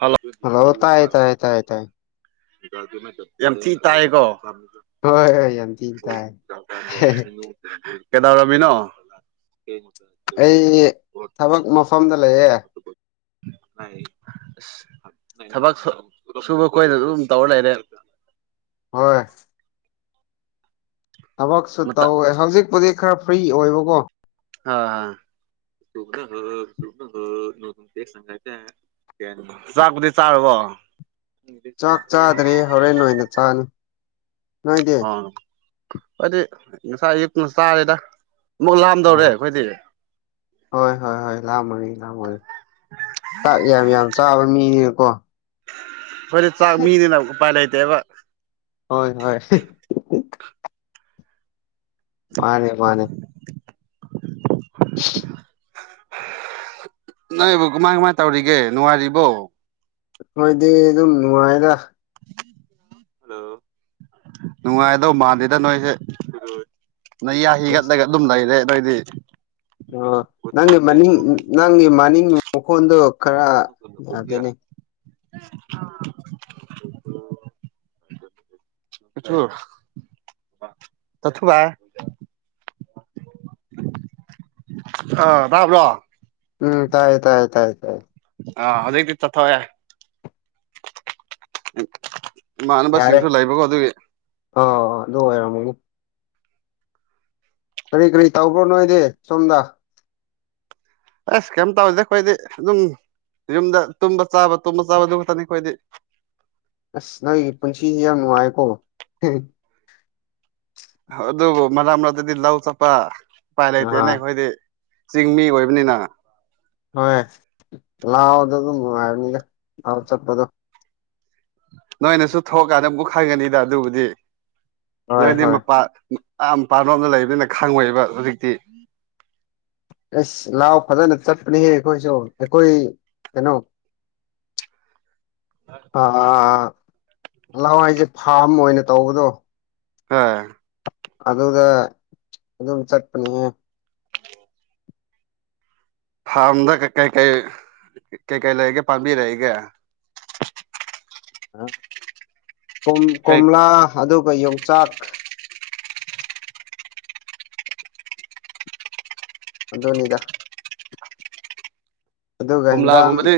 hello ꯔꯣ ꯇꯥꯏꯥꯏꯥꯏꯥꯏ ꯌꯥꯝ ꯊꯤ ꯇꯥꯏꯑꯀꯣ ꯍꯣꯏ ꯍ ꯌꯥ ꯀꯦꯗꯥꯧꯔꯃꯤꯅꯣ ꯑꯩ ꯊꯕꯛ ꯃꯐꯝꯗ ꯂꯩꯌꯦꯦ ꯇ ꯑꯁ ꯊꯕꯛ ꯁꯨꯕ ꯀꯣꯏꯅ ꯑꯗꯨꯝ ꯇꯧꯔ ꯂꯩꯔꯦ ꯍꯣꯏ ꯊꯕꯛꯁꯨ ꯇꯧꯋꯦ ꯍꯧꯖꯤꯛꯄꯨꯗꯤ ꯈꯔ ꯐ꯭ꯔꯤ ꯑꯣꯏꯕꯀꯣ ꯍꯥ ꯁꯨ ꯍ ꯁ ꯍ ꯅ ꯁꯥꯏꯦ ꯆꯥꯛꯄꯨꯗꯤ ꯆꯥꯔꯔꯕꯣ ꯆꯥꯛ ꯆꯥꯗ꯭ꯔꯦ ꯍꯣꯔꯦꯟ ꯅꯣꯏꯅ ꯆꯥꯅꯤ ꯅꯣꯏꯗꯤ ꯍꯥꯏꯣꯏꯗꯤ ꯉꯁꯥꯏ ꯑꯌꯨꯛꯇꯅ ꯇꯥꯔꯤꯦꯗ ꯑꯃꯨꯛ ꯂꯥꯑꯝꯗꯧꯔꯦ ꯑꯣ ꯑꯩꯈꯣꯏꯗꯤ ꯍꯣꯏ ꯍꯣꯏ ꯍꯣꯏ ꯂꯥꯛꯑꯝꯃꯅꯤ ꯂꯥꯛꯝꯃꯅꯤ ꯥꯛ ꯌꯥꯝ ꯌꯥꯝ ꯆꯥꯕ ꯃꯤꯅꯦꯀꯣ ꯐꯦ ꯆꯥꯛ ꯃꯤꯅꯤꯅ ꯄꯥꯏꯂꯥꯏꯇꯦꯕ ꯍꯣꯏ ꯍꯣꯏ ꯃꯥꯅꯦ ꯃꯥꯅꯦ ꯍ ꯅꯣꯏ ꯏꯕꯨ ꯀꯃꯥꯏ ꯀꯃꯥꯏ ꯇꯧꯔꯤꯒꯦ ꯅꯨꯡꯉꯔꯤꯕꯣ ꯍꯣꯏꯗꯤ ꯑꯗꯨꯝ ꯅꯨꯡꯉꯥꯏꯗ ꯍꯜꯂꯣ ꯅꯨꯡꯉꯥꯏꯗꯣ ꯃꯥꯟꯗꯦꯗ ꯅꯣꯏꯁꯦ ꯅꯪ ꯌꯥ ꯍꯤꯒꯠꯂꯒ ꯑꯗꯨꯝ ꯂꯩꯏꯔꯦ ꯅꯣꯏꯗꯤ ꯑꯣ ꯅꯪꯒꯤ ꯃꯅꯤꯡ ꯅꯪꯒꯤ ꯃꯅꯤꯡ ꯃꯈꯣꯟꯗꯣ ꯈꯔ ꯌꯥꯗꯣꯏꯅꯦ ꯑꯣ ꯆ ꯆꯊꯕꯥꯏ ꯑ ꯕ꯭ꯔꯣ ꯎꯝ ꯇꯥꯏ ꯇꯥꯏꯥꯏ ꯇꯥꯏ ꯑ ꯑꯗꯨꯗꯀꯤ ꯆ ꯊꯋꯦ ꯏꯃꯥꯟꯅꯕꯁꯤꯡꯁꯨ ꯂꯩꯕꯀꯣ ꯑꯗꯨꯒꯤ ꯑ ꯑ ꯑꯗꯨ ꯑꯣꯏꯔꯅꯤ ꯀꯔꯤ ꯀꯔꯤ ꯇꯧꯕ꯭ꯔꯣ ꯅꯣꯏꯗꯤ ꯁꯣꯝꯗ ꯑꯦꯁ ꯀꯩꯝ ꯇꯧꯗꯦ ꯑꯩꯈꯣꯏꯗꯤ ꯑꯗꯨꯝ ꯌꯨꯝꯗ ꯇꯨꯝꯕ ꯆꯥꯕ ꯇꯨꯝꯕ ꯆꯥꯕ ꯑꯗꯨ ꯈꯛꯇꯅꯤ ꯑꯩꯈꯣꯏꯗꯤ ꯑꯁ ꯅꯣꯏꯒꯤ ꯄꯨꯟꯁꯤꯁꯤ ꯌꯥꯝ ꯅꯨꯡꯉꯥꯏꯀꯣ ꯑꯗꯨꯕꯨ ꯃꯥ ꯃꯔꯛꯇꯗꯤ ꯂꯧ ꯆꯠꯄ ꯎꯄꯥꯏ ꯑꯥ ꯂꯩꯇꯦꯅꯦ ꯑꯩꯈꯣꯏꯗꯤ ꯆꯤꯡꯃꯤ ꯑꯣꯏꯕꯅꯤꯅ ꯍꯣꯏ ꯂꯑꯣꯗ ꯑꯗꯨ ꯂꯥꯎ ꯆꯠꯄꯗꯨ ꯅꯣꯏꯅꯁꯨ ꯊꯣꯛꯀꯥꯟꯗ ꯑꯃꯛ ꯈꯪꯒꯅꯤꯗ ꯑꯗꯨꯕꯨꯗꯤ ꯍꯣꯏ ꯅꯣꯏꯗꯤ ꯍꯣꯏ ꯃꯄꯥ ꯌꯥꯝꯥ ꯄꯥꯅꯕꯝꯅ ꯂꯩꯕꯅꯤꯅ ꯈꯪꯉꯣꯏꯑꯦꯕ ꯍꯧꯖꯤꯛꯇꯤ ꯑꯦꯁ ꯂꯥꯎ ꯐꯖꯅ ꯆꯠꯄꯅꯦꯍꯦ ꯑꯩꯈꯣꯏꯁꯨ ꯑꯩꯈꯣꯏ ꯀꯩꯅꯣ ꯑꯥ ꯂꯋꯥꯏꯁꯦ ꯐꯥꯝ ꯑꯣꯏꯅ ꯇꯧꯕꯗꯣ ꯑꯥ ꯑꯗꯨꯒ ꯑꯗꯨꯝ ꯆꯠꯄꯅꯦ ꯐꯥꯔꯝꯗ ꯀꯩꯀꯩ ꯀꯩꯀꯩ ꯂꯩꯔꯤꯒꯦ ꯄꯥꯝꯕꯤꯔꯛꯏꯒꯦ ꯀꯩ ꯀꯣꯝꯂꯥ ꯑꯗꯨꯒ ꯌꯣꯡꯆꯥꯛ ꯑꯗꯨꯗꯣꯅꯤꯗ ꯑꯗꯨꯒ ꯏꯟꯖꯥꯡ ꯀꯣꯝꯂꯥꯒꯨꯝꯕꯗꯤ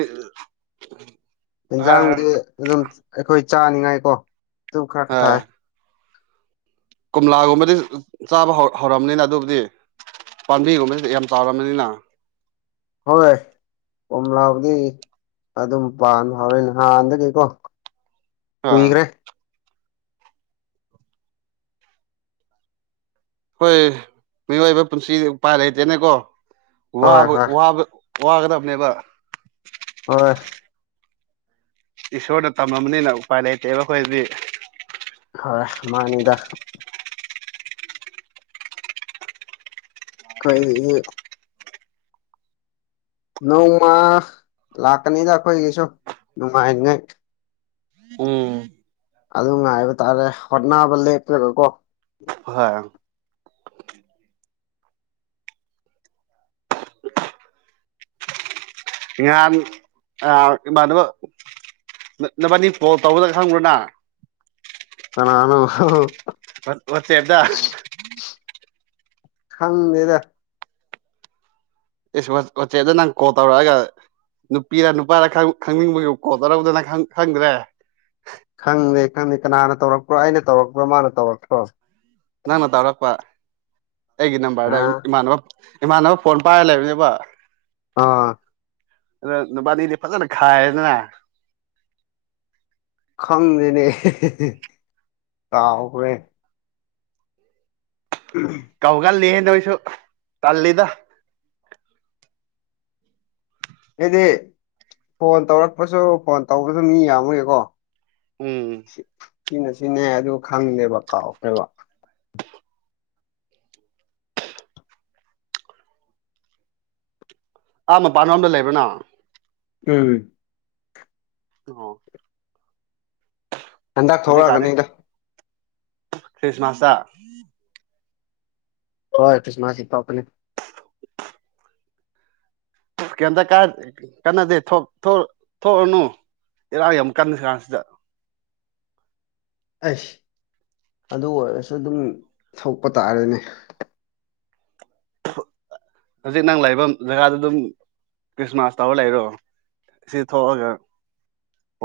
ꯍꯥꯏ ꯌꯦꯟꯖꯥꯡꯗꯤ ꯑꯗꯨꯝ ꯑꯩꯈꯣꯏ ꯆꯥꯅꯤꯡꯉꯥꯏ ꯀꯣ ꯑꯗꯨꯝ ꯈꯔ ꯈꯔ ꯍꯥꯏ ꯊꯥꯏ ꯀꯣꯝꯂꯥꯒꯨꯝꯕꯗꯤ ꯆꯥꯕ ꯍꯧ ꯍꯧꯔꯕꯅꯤꯅ ꯑꯗꯨꯕꯨꯗꯤ ꯄꯥꯝꯕꯤꯒꯨꯝꯕꯁꯤ ꯌꯥꯝ ꯆꯥꯎꯔꯕꯅꯤꯅ ꯍꯣꯏꯣꯏ ꯀꯣꯝ ꯂꯥꯎꯕꯗꯤ ꯑꯗꯨꯝ ꯄꯥꯟ ꯍꯥꯎꯔꯅꯦ ꯅꯍꯥꯟꯗꯒꯤꯀꯣ ꯑꯥ ꯀꯨꯏꯒꯔꯦ ꯑꯩꯈꯣꯏ ꯍꯣꯏ ꯃꯤꯑꯣꯏꯕ ꯄꯨꯟꯁꯤ ꯎꯄꯥꯏ ꯂꯩꯇꯦꯅꯦꯀꯣ ꯍꯣꯏ ꯋꯥꯕ ꯍꯣꯏ ꯋꯥꯕ ꯋꯥꯒꯗꯕꯅꯦꯕ ꯍꯣꯏ ꯏꯁꯣꯔꯗ ꯇꯝꯃꯕꯅꯤꯅ ꯎꯄꯥꯏ ꯂꯩꯇꯦꯕ ꯑꯩꯈꯣꯏꯗꯤ ꯍꯣꯏ ꯃꯥꯅꯤꯗ ꯀꯣꯏ ꯅꯣꯡꯃ ꯂꯥꯛꯀꯅꯤꯗ ꯑꯩꯈꯣꯏꯒꯤꯁꯨ ꯅꯨꯡꯉꯥꯏ ꯅꯤꯉꯥꯏ ꯎꯝ ꯑꯗꯨꯝ ꯉꯥꯏꯕ ꯇꯥꯔꯦ ꯍꯣꯠꯅꯕ ꯂꯦꯞꯀꯅꯨꯀꯣ ꯍꯣꯏꯍꯣꯏ ꯏꯍꯥꯟ ꯏꯃꯥꯟꯅꯕ ꯅꯕꯅꯤ ꯀꯣꯜ ꯇꯧꯕꯗ ꯈꯪꯕ꯭ꯔꯅꯪ ꯀꯅꯥꯅꯣ ꯋꯥ ꯋꯥꯆꯦꯞꯇ ꯈꯪꯗꯦꯗ ꯏꯁ ꯋꯥ ꯋꯥꯆꯦꯞꯇ ꯅꯪ ꯀꯣꯜ ꯇꯧꯔꯛꯑꯒ ꯅꯨꯄꯤꯔ ꯅꯨꯄꯥꯔ ꯈꯪ ꯈꯪꯅꯤꯡꯕꯒꯤ ꯀꯣꯜ ꯇꯧꯔꯛꯄꯗꯨ ꯅꯪ ꯈꯪꯗ꯭ꯔꯦ ꯈꯪꯗꯦ ꯈꯪꯗꯦ ꯀꯅꯥꯅ ꯇꯧꯔꯛꯄ꯭ꯔꯣ ꯑꯩꯅ ꯇꯧꯔꯛꯄ꯭ꯔꯣ ꯃꯥꯅ ꯇꯧꯔꯛꯄ꯭ꯔꯣ ꯅꯪꯅ ꯇꯧꯔꯛꯄ ꯑꯩꯒꯤ ꯅꯝꯕꯔꯗ ꯑꯥ ꯏꯃꯥꯟꯅꯕ ꯏꯃꯥꯟꯅꯕ ꯐꯣꯟ ꯄꯥꯏꯔ ꯂꯩꯕꯅꯦꯕ ꯑꯥ ꯑꯗ ꯅꯨꯕꯥꯅꯤꯗꯤ ꯐꯖꯅ ꯈꯥꯏꯌꯦꯗꯅ ꯈꯪꯗꯦꯅꯦ ꯀꯥꯎꯈ꯭ꯔꯦ ꯎꯝ ꯀꯧꯒꯜꯂꯤꯍꯦ ꯅꯣꯏꯁꯨ ꯇꯜꯂꯤꯗ ꯑꯩꯗꯤ ꯐꯣꯟ ꯇꯧꯔꯛꯄꯁꯨ ꯐꯣꯟ ꯇꯧꯕꯁꯨ ꯃꯤ ꯌꯥꯝꯕꯒꯤꯀꯣ ꯎꯝ ꯁꯤꯅꯥ ꯁꯤꯅꯦ ꯑꯗꯨ ꯈꯪꯗꯦꯕ ꯀꯥꯎꯈ꯭ꯔꯦꯕ ꯑꯥ ꯃꯄꯥꯟ ꯂꯣꯝꯗ ꯂꯩꯕꯔꫭ ꯅꯪ ꯎꯝ ꯑꯣ ꯍꯟꯗꯛ ꯍꯧꯖꯤꯛ ꯀꯥꯟꯗꯤ ꯊꯣꯛꯂꯛꯑꯒꯅꯤꯗ ꯈ꯭ꯔꯤꯁꯃꯥꯁꯇ ꯍꯣꯏ ꯈ꯭ꯔꯤꯁꯃꯥꯁ ꯇ ꯊꫭꯛꯀꯅꯤ ꯀꯩꯝꯇ ꯀꯥꯏ ꯀꯥꯟꯅꯗꯦ ꯊꯣꯛ ꯊꫭꯛꯑꫭꯔꯅꯨ ꯏꯔꯥꯡ ꯌꯥꯝ ꯀꯟꯅꯁꯤ ꯀꯥꯟꯁꯤꯗ ꯑꯩꯁ ꯑꯗꯨ ꯑꯣꯏꯔꯁꯨ ꯑꯗꯨꯝ ꯊꯣꯛꯄ ꯇꯥꯔꯦꯅꯦ ꯍꯧꯖꯤꯛ ꯅꯪ ꯂꯩꯐꯝ ꯖꯒꯥꯗ ꯑꯗꯨꯝ ꯈ꯭ꯔꯤꯁꯃꯥꯁ ꯇꯧꯔ ꯂꯩꯔꯣ ꯁꯤ ꯊꯣꯛꯑꯒ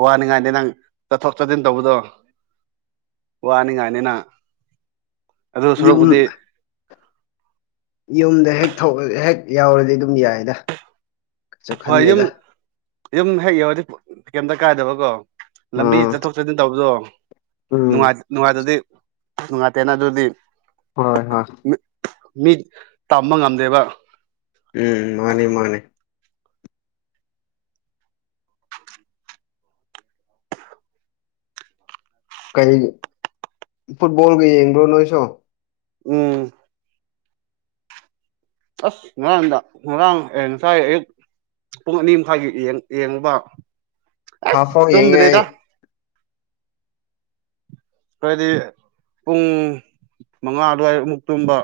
ꯋꯥꯅꯤꯡꯉꯥꯏꯅꯤ ꯅꯪ ꯆꯠꯊꯣꯛ ꯆꯠꯁꯤꯟ ꯇꯧꯕꯗꯣ ꯋꯥꯅꯤꯉꯥꯏꯅꯤꯅ ꯑꯗꯨ ꯌꯨꯝ ꯁꯨꯔꯨꯛꯄꯨꯗꯤ ꯌꯨꯝꯗ ꯍꯦꯛ ꯇꯧꯒꯜ ꯍꯦꯛ ꯌꯥꯎꯔꯗꯤ ꯑꯗꯨꯝ ꯌꯥꯏꯗ ꯀꯩꯁꯨ ꯍꯣꯏ ꯌꯨꯝ ꯈꯟꯗꯦꯗ ꯌꯨꯝ ꯍꯦꯛ ꯌꯧꯔꯗꯤ ꯀꯩꯝꯇ ꯀꯥꯏꯗꯕꯀꯣ ꯂꯝꯕꯤ ꯑꯥ ꯆꯠꯊꯣꯛ ꯆꯠꯁꯤꯟ ꯇꯧꯕꯗꯣ ꯎꯝ ꯅꯨꯡꯉꯥꯏ ꯅꯨꯡꯉꯥꯏꯇꯗꯤ ꯅꯨꯡꯉꯥꯏꯇꯦꯅ ꯑꯗꯨꯗꯤ ꯍꯣꯏ ꯍꯣꯏ ꯃꯤ ꯃꯤ ꯇꯝꯕ ꯉꯝꯗꯦꯕ ꯎꯝ ꯃꯥꯅꯤ ꯃꯥꯅꯤ ꯀꯩ ꯐꯨꯠꯕꯣꯜꯒ ꯌꯦꯡꯕ꯭ꯔꯣ ꯅꯣꯏꯁꯨ ꯎꯝ ꯑꯁ ꯉꯔꯥꯡꯗ ꯉꯔꯥꯡ ꯑꯦ ꯉꯁꯥꯏ ꯑꯌꯨꯛ ꯄꯨꯡ ꯑꯅꯤ ꯃꯈꯥꯏꯒꯤ ꯌꯦꯡ ꯌꯦꯡꯉꯕ ꯍꯥꯐ ꯑꯦꯁ ꯐꯥꯎ ꯌꯦꯡꯉꯦ ꯑꯩ ꯇꯨꯝꯗ꯭ꯔꯦꯗ ꯍꯥꯏꯗꯤ ꯄꯨꯡ ꯃꯪꯉꯥ ꯑꯗꯨꯋꯥꯏꯗꯃꯨꯛ ꯇꯨꯝꯕ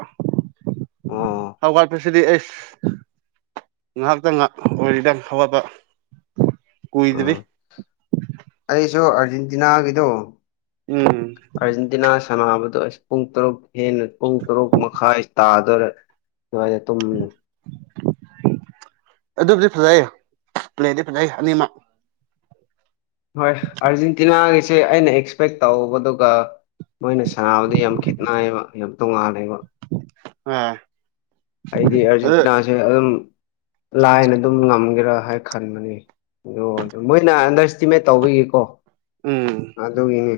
ꯑꯣ ꯍ ꯋꯥ [unintelligible] ꯑꯁꯤꯗꯤ ꯑꯁ ꯉꯥꯏꯍꯥꯛꯇꯪ ꯉꯥꯏꯍ ꯑꯣꯏꯔꯤꯗ ꯍꯧꯒꯠꯕ ꯎ ꯑꯩꯁꯨ ꯑꯥꯔꯖꯦꯟꯇꯤꯅꯥꯒꯤꯗꯣ ꯎꯝ ꯑꯥꯔꯖꯦꯟꯇꯤꯅꯥ ꯁꯥꯟꯅꯕꯗ‌ꯣ ꯑꯁ ꯄꯨꯡ ꯇꯔꯨꯛ ꯍꯦꯟꯅ ꯄꯨꯡ ꯇꯔꯨꯛ ꯃꯈꯥꯏ ꯇꯥꯗꯣꯔ‌ꯦ ꯑꯗꯨꯋꯥꯏꯗ ꯇꯨꯝ ꯑꯗꯨꯕꯨꯗꯤ ꯐꯖꯩ ꯄ꯭ꯂꯦꯗꯤ ꯐꯖꯩ ꯑꯅꯤꯃꯛ ꯍꯣꯏ ꯑꯥꯔꯖꯦꯟꯇꯤꯅꯥꯒꯤꯁꯦ ꯑꯩꯅ ꯑꯦꯛꯁꯄꯦꯛ ꯇꯧꯕꯗꯨꯒ ꯃꯣꯏꯅ ꯁꯥꯟꯅꯕꯗꯤ ꯌꯥꯝ ꯈꯦꯠꯅꯩꯌꯦꯕ ꯌꯥꯝ ꯇꯣꯉꯥꯜꯂꯦꯕ ꯑ‌ꯦ ꯑꯩꯗꯤ ꯑꯥꯔꯖꯦꯟꯇꯤꯅꯥꯁꯦ ꯑꯗꯨꯝ ꯂꯥꯏꯅ ꯑꯗꯨꯝ ꯉꯝꯒꯦꯔꯥ ꯍꯥꯏ ꯈꯟꯕꯅꯤ ꯑꯗ‌ꯣ ꯑꯗꯨꯝ ꯃꯣꯏꯅ ꯑꯟꯗꯔ‌ꯏꯁꯇꯤꯃꯦꯠ ꯇꯧꯕꯒꯤꯀꯣ ꯎꯝ ꯑꯗꯨꯒꯤꯅꯦ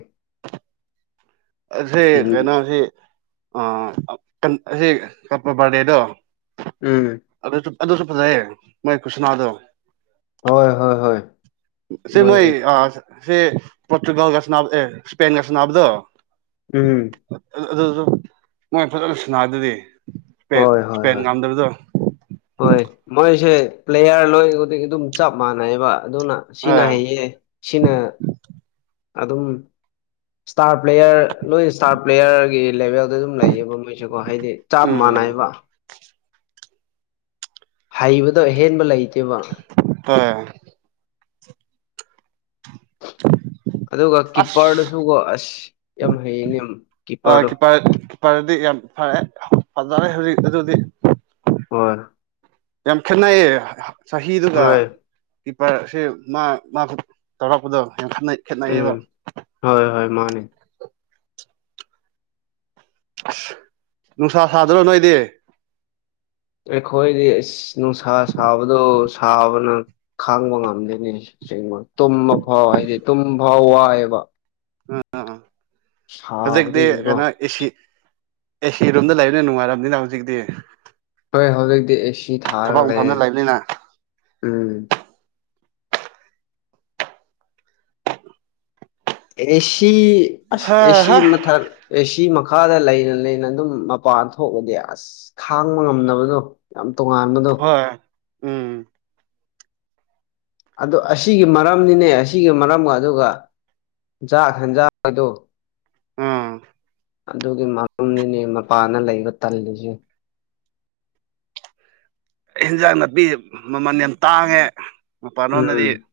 ꯑꯁꯦ ꯇꯤꯝ ꯀꯩꯅꯣ ꯁꯤ ꯑ ꯑꯁꯤ ꯀꯞꯄꯕꯥꯔ‌ꯦꯗꯣ ꯎꯝ ꯑꯗꯨꯁꯨ ꯑꯗꯨꯁꯨ ꯐꯖꯩꯌꯦ ꯃꯣꯏ ꯈꯨꯁꯟꯅꯥꯗꯣ ꯍꯣꯏ ꯍꯣꯏ ꯍꯣꯏ ꯁꯤꯃꯣꯏ ꯃꯣꯏꯒꯤ ꯑ ꯁꯤ ꯄꯣꯔꯇꯨꯒꯜꯒ ꯁꯥꯟꯅ ꯑꯦ ꯏꯁꯄꯦꯟꯒ ꯁꯥꯟꯅꯕꯗꯣ ꯎꯝ ꯑ ꯑꯗꯨꯖꯨ ꯃꯣꯏ ꯐꯖꯅ ꯁꯅꯥꯏꯗꯨꯗꯤ ꯍꯣꯏ ꯍꯣꯏ ꯍꯣꯏ ꯍꯣꯏ ꯃꯣꯏꯁꯦ ꯄ꯭ꯂꯦꯌꯥꯔ ꯂꯣꯏꯈꯨꯗꯤꯡ ꯑꯗꯨꯝ ꯆꯞ ꯃꯥꯟꯅꯩꯕ ꯑꯗꯨꯅ ꯁꯤꯅ ꯑ ꯍꯩꯌꯦ ꯁꯤꯅ ꯑꯗꯨꯝ ꯏꯁꯇꯥꯔ ꯄ꯭ꯂꯦꯌꯔ ꯂꯣꯏ ꯏꯁꯇꯥꯔ ꯄ꯭ꯂꯦꯌꯔꯒꯤ ꯂꯦꯚꯦꯜꯗ ꯑꯗꯨꯝ ꯂꯩꯌꯦꯕ ꯃꯣꯏꯁ‌ꯦꯀꯣ ꯍꯥꯏꯗꯤ ꯆ ꯎꯝ ꯃꯅꯥꯏꯕ ꯍꯩꯕꯗꯣ ꯑꯍꯦꯟꯕ ꯂꯩꯇꯦꯕ ꯍ‌ꯣꯏ ꯑꯗꯨꯒ ꯑꯁ ꯀꯤꯞꯄꯔꯗꯨꯁꯨꯀꯣ ꯑꯁ ꯌꯥꯝ ꯍꯩꯅꯦ ꯑ ꯀꯤꯞꯄꯔ ꯀꯤꯞꯄꯔꯗꯤ ꯌꯥꯝ ꯐꯔꯦ ꯐꯖꯔꯦ ꯍꯧꯖꯤꯛ ꯑꯗꯨꯗꯤ ꯍ‌ꯣꯏ ꯌꯥꯝ ꯈꯦꯠꯅꯩꯌꯦ ꯆꯍꯤꯗꯨꯒ ꯍꯣꯏ ꯀꯤꯞꯄꯔꯁꯦ ꯃꯥ ꯃꯥ ꯇꯧꯔꯛꯄꯗꯣ ꯌꯥꯝ ꯈꯠꯅꯩ ꯎꯝ ꯈꯦꯠꯅꯩꯌꯦꯕ ꯍꯣꯏ ꯍꯣꯏ ꯃꯥꯅꯦ ꯑꯁ ꯅꯨꯡꯁꯥ ꯁꯥꯗ꯭ꯔꯣ ꯅꯣꯏꯗꯤ ꯑꯩꯈꯣꯏꯗꯤ ꯑꯁ ꯅꯨꯡꯁꯥ ꯁꯥꯕꯗꯣ ꯁꯥꯕꯅ ꯈꯥꯡꯕ ꯉꯝꯗ‌ꯦꯅ‌ꯦ ꯀꯩꯅ‌ꯣ ꯇꯨꯝꯕ ꯐꯥꯎ ꯍꯥꯏꯗꯤ ꯇꯨꯝ ꯐꯥꯎ ꯋꯥꯏꯑꯕ ꯑꯥ ꯑ ꯍꯧꯖꯤꯛꯇꯤ ꯁꯥꯕꯗꯒꯤꯀꯣ ꯀꯩꯅꯣ ꯑꯦꯁꯤ ꯑꯦ ꯁꯤ ꯔꯨꯝꯗ ꯂꯩꯕꯅꯤꯅ ꯅꯨꯡꯉꯥꯏꯔꯕꯅꯤꯅ ꯍꯧꯖꯤꯛꯇꯤ ꯍꯣꯏ ꯍꯧꯖꯤꯛꯇꯤ ꯑꯦꯁꯤ ꯊꯥꯔꯒ ꯊꯕꯛ ꯃꯐꯝꯗ ꯂꯩꯌ‌ꯦ ꯂꯩꯕꯅꯤꯅ ꯎꯝ ꯑꯦꯁꯤ ꯑꯁ ꯍꯥ ꯑꯦꯁꯤ ꯍꯥ ꯃꯊꯛ ꯑꯦ ꯁꯤ ꯃꯈꯥꯗ ꯂꯩꯅ ꯂꯩꯅ ꯑꯗꯨꯝ ꯃꯄꯥꯟ ꯊꯣꯛꯑꯗꯤ ꯑꯁ ꯈꯥꯡꯕ ꯉꯝꯅꯕꯗꯣ ꯌꯥꯝ ꯇꯣꯉꯥꯟꯕꯗꯣ ꯍ‌ꯣꯏ ꯎꯝ ꯑ ꯑꯁꯤꯒꯤ ꯃꯔꯝꯅꯤꯅꯦ ꯑꯁꯤꯒꯤ ꯃꯔꯝꯒ ꯑꯗꯨꯒ ꯖꯥꯠ ꯍ‌ꯦꯟꯖꯥꯡꯗꯣ ꯑꯥ ꯑꯗꯨꯒꯤ ꯃꯔꯝꯅꯤꯅꯦ ꯃꯄꯥꯟꯗ ꯂꯩꯕ ꯇꯜꯂꯤꯁꯦ ꯍ‌ꯦꯟꯖꯥꯡ ꯅꯥꯄꯤ ꯃꯃꯜ ꯌꯥꯝ ꯇꯥꯡꯉꯦ ꯃꯄꯥꯟꯂꯣꯝꯗꯗꯤ ꯎꯝ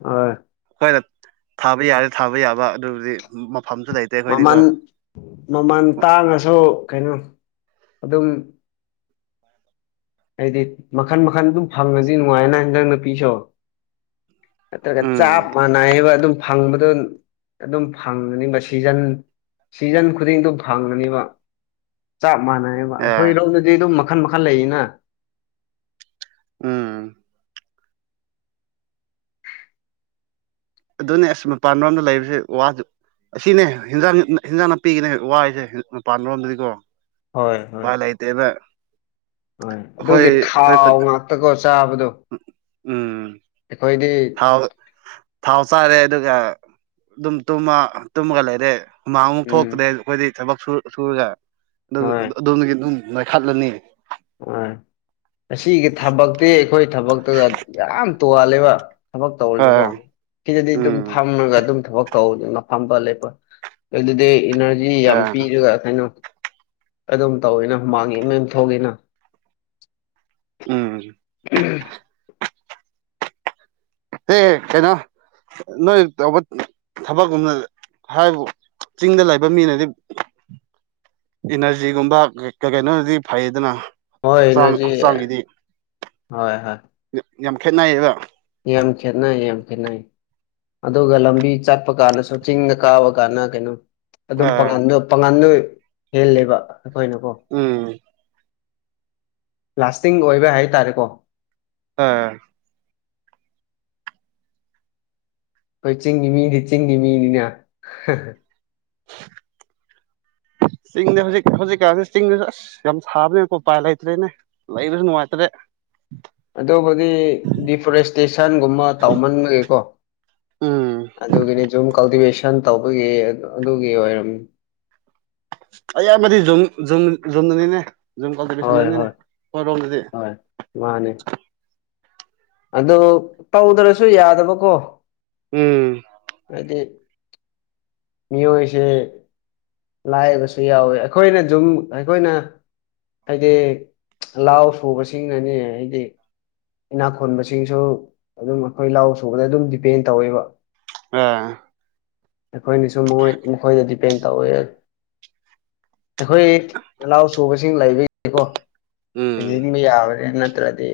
ꯑꯣ [unintelligible] ꯊꯥꯕ ꯌꯥꯔꯦ ꯊꯥꯕ ꯌꯥꯕ ꯑꯗꯨꯕꯨꯗꯤ ꯃꯐꯝꯁꯨ ꯂꯩ ꯃꯃꯜ ꯃꯃꯜ ꯇꯥꯡꯉꯁꯨ ꯀꯩꯅꯣ ꯑꯗꯨꯝ ꯍꯥꯏꯗꯤ ꯃꯈꯟ ꯃꯈꯟ ꯑꯗꯨꯝ ꯐꯪꯉꯗꯤ ꯅꯨꯡꯉꯥꯏꯅ ꯍꯤꯟꯗꯥꯡ ꯅꯄꯤꯁꯨ ꯅꯠꯇ꯭ꯔꯒ ꯆꯞ ꯎꯝ ꯃꯥꯟꯅꯏꯕ ꯑꯗꯨꯝ ꯐꯪꯕꯗꯣ ꯑꯗꯨꯝ ꯐꯪꯒꯅꯤꯕ ꯁꯤꯖꯟ ꯁꯤꯖꯟ ꯈꯨꯗꯤꯡꯗꯣ ꯐꯪꯒꯅꯤꯕ ꯆꯞ ꯃꯥꯟꯅꯌꯦꯕ ꯑꯦ ꯑꯩꯈꯣꯏꯔꯣꯝꯗꯗꯤ ꯑꯗꯨꯝ ꯃꯈꯟ ꯃꯈꯜ ꯂꯩꯌꯦꯅ ꯎꯝ ꯑꯗꯨꯅꯦ ꯑꯁ ꯃꯄꯥꯟ ꯂꯣꯝꯗ ꯂꯩꯕꯁꯦ ꯋꯥꯁꯨ ꯑꯁꯤꯅꯦ ꯍꯤꯟꯖꯥꯡ ꯍꯦꯟꯖꯥꯡ ꯅꯥꯄꯤꯒꯤꯅꯦ ꯋꯥꯁꯦ ꯃꯄꯥꯟꯔꯣꯝꯗꯗꯤꯀꯣ ꯍꯣꯏ ꯍꯣꯏ ꯄꯥꯂꯩꯇꯦꯗ ꯍꯣꯏ ꯑꯗꯨꯒꯤ ꯊꯥꯎ ꯉꯥꯛꯇꯀꯣ ꯆꯥꯕꯗꯣ ꯎꯝ ꯑꯩꯈꯣꯏꯗꯤ ꯊꯥꯎ ꯊꯥꯎ ꯆꯥꯔꯦ ꯑꯗꯨꯒ ꯑꯗꯨꯝ ꯇꯨꯝꯃ ꯇꯨꯝꯃꯒ ꯂꯩꯔꯦ ꯍꯨꯃꯥꯡꯃꯨꯛ ꯎꯝ ꯊꯣꯛꯇ꯭ꯔꯦ ꯑꯩꯈꯣꯏꯗꯤ ꯊꯕꯛ ꯁꯨ ꯁꯨꯔꯒ ꯑꯗꯨ ꯍꯣꯏ ꯑꯗꯣꯝꯗꯒꯤ ꯑꯗꯨꯝ ꯅꯣꯏꯈꯠꯂꯅꯤ ꯍ ꯑꯁꯤꯒꯤ ꯊꯕꯛꯇꯤ ꯑꯩꯈꯣꯏ ꯊꯕꯛꯇꯨꯒ ꯌꯥꯝ ꯇꯣꯉꯥꯜꯂꯦꯕ ꯊꯕꯛ ꯇꯧꯔꯥꯁꯨꯀꯣ ꯑꯥ ꯐꯤꯗꯗꯤ ꯑꯗꯨꯝ ꯎꯝ ꯐꯝꯃꯒ ꯑꯗꯨꯝ ꯊꯕꯛ ꯇꯧ [unintelligible] ꯑꯗꯨꯗꯤ ꯏꯅꯔ ꯌꯥꯝ ꯑꯥ ꯄꯤꯔꯒ ꯀꯩꯅꯣ ꯑꯗꯨꯝ ꯇꯧꯋꯤꯅ [unintelligible] ꯎꯝ [unintelligible] ꯑꯦ ꯀꯩꯅꯣ ꯅꯣꯏ ꯇꯧꯕ ꯊꯕꯛꯀꯨꯝꯅ ꯍꯥꯏꯕꯨ ꯆꯤꯡꯗ ꯂꯩꯕ ꯃꯤꯅꯗꯤ ꯏꯅꯔꯖꯤꯒꯨꯝꯕ ꯀꯩꯅꯣꯗꯤ ꯐꯩ ꯑꯗꯨꯅ ꯍꯣꯏ ꯅꯣꯏꯖꯤ ꯍꯣꯏ ꯍꯣꯏ ꯌꯥꯝ ꯈꯦꯠꯅꯩꯌꯦꯕ ꯌꯥꯝ ꯈꯦꯠꯅ ꯌꯥꯝ ꯈꯦꯠꯅꯩ ꯑꯗꯨꯒ ꯂꯝꯕꯤ ꯆꯠꯄ ꯀꯥꯟꯗꯁꯨ ꯆꯤꯡꯗ ꯀꯥꯕ ꯀꯥꯟꯗ ꯀꯩꯅꯣ ꯑꯗꯨꯝ ꯑꯥ ꯄꯥꯉꯜꯗ ꯄꯥꯉꯜꯗꯣ ꯍꯦꯜꯂꯦꯕ ꯑꯩꯈꯣꯏꯅꯀꯣ ꯎꯝ ꯂꯥꯁꯇꯤꯡ ꯑꯣꯏꯕ ꯍꯥꯏꯇꯥꯔꯦꯀꯣ [unintelligible] ꯑꯩꯈꯣꯏ ꯆꯤꯡꯒꯤ ꯃꯤꯗꯤ ꯆꯤꯡꯒꯤ ꯃꯤꯅꯤꯅ [inaudible] ꯆꯤꯡꯗ ꯍꯧꯖꯤꯛ ꯍꯧꯖꯤꯛꯀꯥꯟꯁꯤ ꯆꯤꯡꯗꯁꯨ ꯑꯁ ꯌꯥꯝ ꯁꯥꯕꯅꯦꯅꯀꯣ ꯎꯄꯥꯏ ꯂꯩꯇ꯭ꯔꯦꯅꯦ ꯂꯩꯏꯕꯁꯨ ꯅꯨꯉꯥꯏꯇ꯭ꯔꯦ ꯑꯗꯨꯕꯨꯗꯤ ꯗꯤꯐꯣꯔꯦꯁꯇꯦꯁꯟꯒꯨꯝꯕ ꯇꯧꯃꯟꯕꯒꯤꯀꯣ ꯎꯝ ꯑꯗꯨꯒꯤꯅꯤ ꯖꯨꯝ ꯀꯜꯇꯤꯚꯦꯁꯟ ꯇꯧꯕꯒꯤ ꯑꯗꯨꯒꯤ ꯑꯣꯏꯔꯝ [unintelligible] ꯗꯅꯤꯅꯦ ꯍꯣꯏ ꯍꯣꯏ ꯍꯣꯏ ꯃꯥꯅꯦ ꯑꯗꯨ ꯇꯧꯗ꯭ꯔꯁꯨ ꯌꯥꯗꯕꯀꯣ ꯎꯝ ꯍꯥꯏꯗꯤ ꯃꯤꯑꯣꯏꯁꯦ ꯂꯥꯏꯕꯁꯨ ꯌꯥꯎꯋꯤ ꯑꯩꯈꯣꯏꯅ ꯖꯨꯝ ꯑꯩꯈꯣꯏꯅ ꯍꯥꯏꯗꯤ ꯂꯥꯎ ꯁꯨꯕꯁꯤꯡꯅꯅꯦ ꯍꯥꯏꯗꯤ ꯈꯣꯟꯕꯁꯤꯡꯁꯨ ꯑꯗꯨꯝ ꯑꯩꯈꯣꯏ ꯂꯥꯎ ꯁꯨꯕꯅ ꯑꯗꯨꯝ ꯗꯤꯄꯦꯟ ꯇꯧꯋꯦꯕ ꯑꯥ ꯑꯩꯈꯣꯏꯅꯁꯨꯣꯏ ꯃꯈꯣꯏꯗ ꯗꯤꯄꯦꯟ ꯇꯧꯋꯦ ꯑꯩꯈꯣꯏ ꯅꯅꯥꯎ ꯁꯨꯕꯁꯤꯡ ꯂꯩꯕꯒꯤꯀꯣ ꯎꯝ ꯍꯖꯤꯟꯕ ꯌꯥꯕꯅꯤ ꯅꯠꯇ꯭ꯔꯗꯤ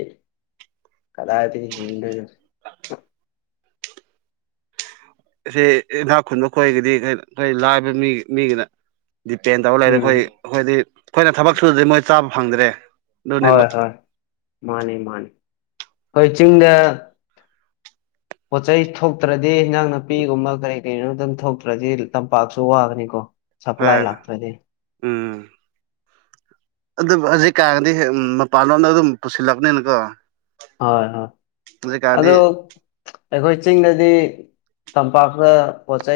ꯀꯗꯥꯍꯥꯏꯗꯒꯤ ꯍꯤꯡꯗꯣꯏꯅꯣ ꯁꯤ ꯏꯟꯅꯥꯛ ꯈꯨꯟꯕ ꯈꯣꯏꯒꯤꯗꯤ [unintelligible] ꯂꯥꯏꯕ ꯃꯤ ꯃꯤꯒꯤꯅ ꯗꯤꯄꯦꯟ ꯇꯧꯔ ꯂꯩꯔꯦ ꯎꯝ ꯑꯩꯈꯣꯏ ꯑꯩꯈꯣꯏꯗꯤ ꯑꯩꯈꯣꯏꯅ ꯊꯕꯛ ꯁꯨꯗ꯭ꯔꯗꯤ ꯃꯣꯏ ꯆꯥꯕ ꯐꯪꯗ꯭ꯔꯦ ꯑꯗꯨꯅꯤ ꯍꯣꯏ ꯂꯣ ꯍꯣꯏ ꯃꯥꯅꯤ ꯃꯥꯅꯤ ꯑꯩꯈꯣꯏ ꯆꯤꯡꯗ ꯄꯣꯠ ꯆꯩ ꯊꯣꯛꯇ꯭ꯔꯗꯤ ꯏꯟꯖꯥꯡ ꯅꯨꯄꯤꯒꯨꯝꯕ ꯀꯔꯤ ꯀꯩꯅꯣꯝ ꯑꯗꯨꯝ ꯊꯣꯛꯇ꯭ꯔꯗꯤ ꯇꯝꯄꯥꯛꯁꯨ ꯋꯥꯒꯅꯤꯀꯣ ꯁꯄ꯭ꯂꯥꯏ ꯍꯣꯏ ꯂꯥꯛꯇ꯭ꯔꯗꯤ ꯎꯝ ꯑꯗꯨꯝ ꯍꯧꯖꯤꯛꯀꯥꯟꯒꯗꯤꯦꯛ ꯃꯄꯥꯟ ꯂꯣꯝꯗ ꯑꯗꯨꯝ ꯄꯨꯁꯤꯜꯂꯛꯄꯅꯤꯅꯀꯣ ꯍꯣꯏ ꯍꯣꯏ ꯍꯧꯖꯤꯛꯀꯥꯟꯗꯤ ꯑꯗꯣ ꯑꯩꯈꯣꯏ ꯆꯤꯡꯗꯗꯤ ꯇꯝꯄꯥꯛꯇ ꯄꯣꯠ ꯆꯩꯩ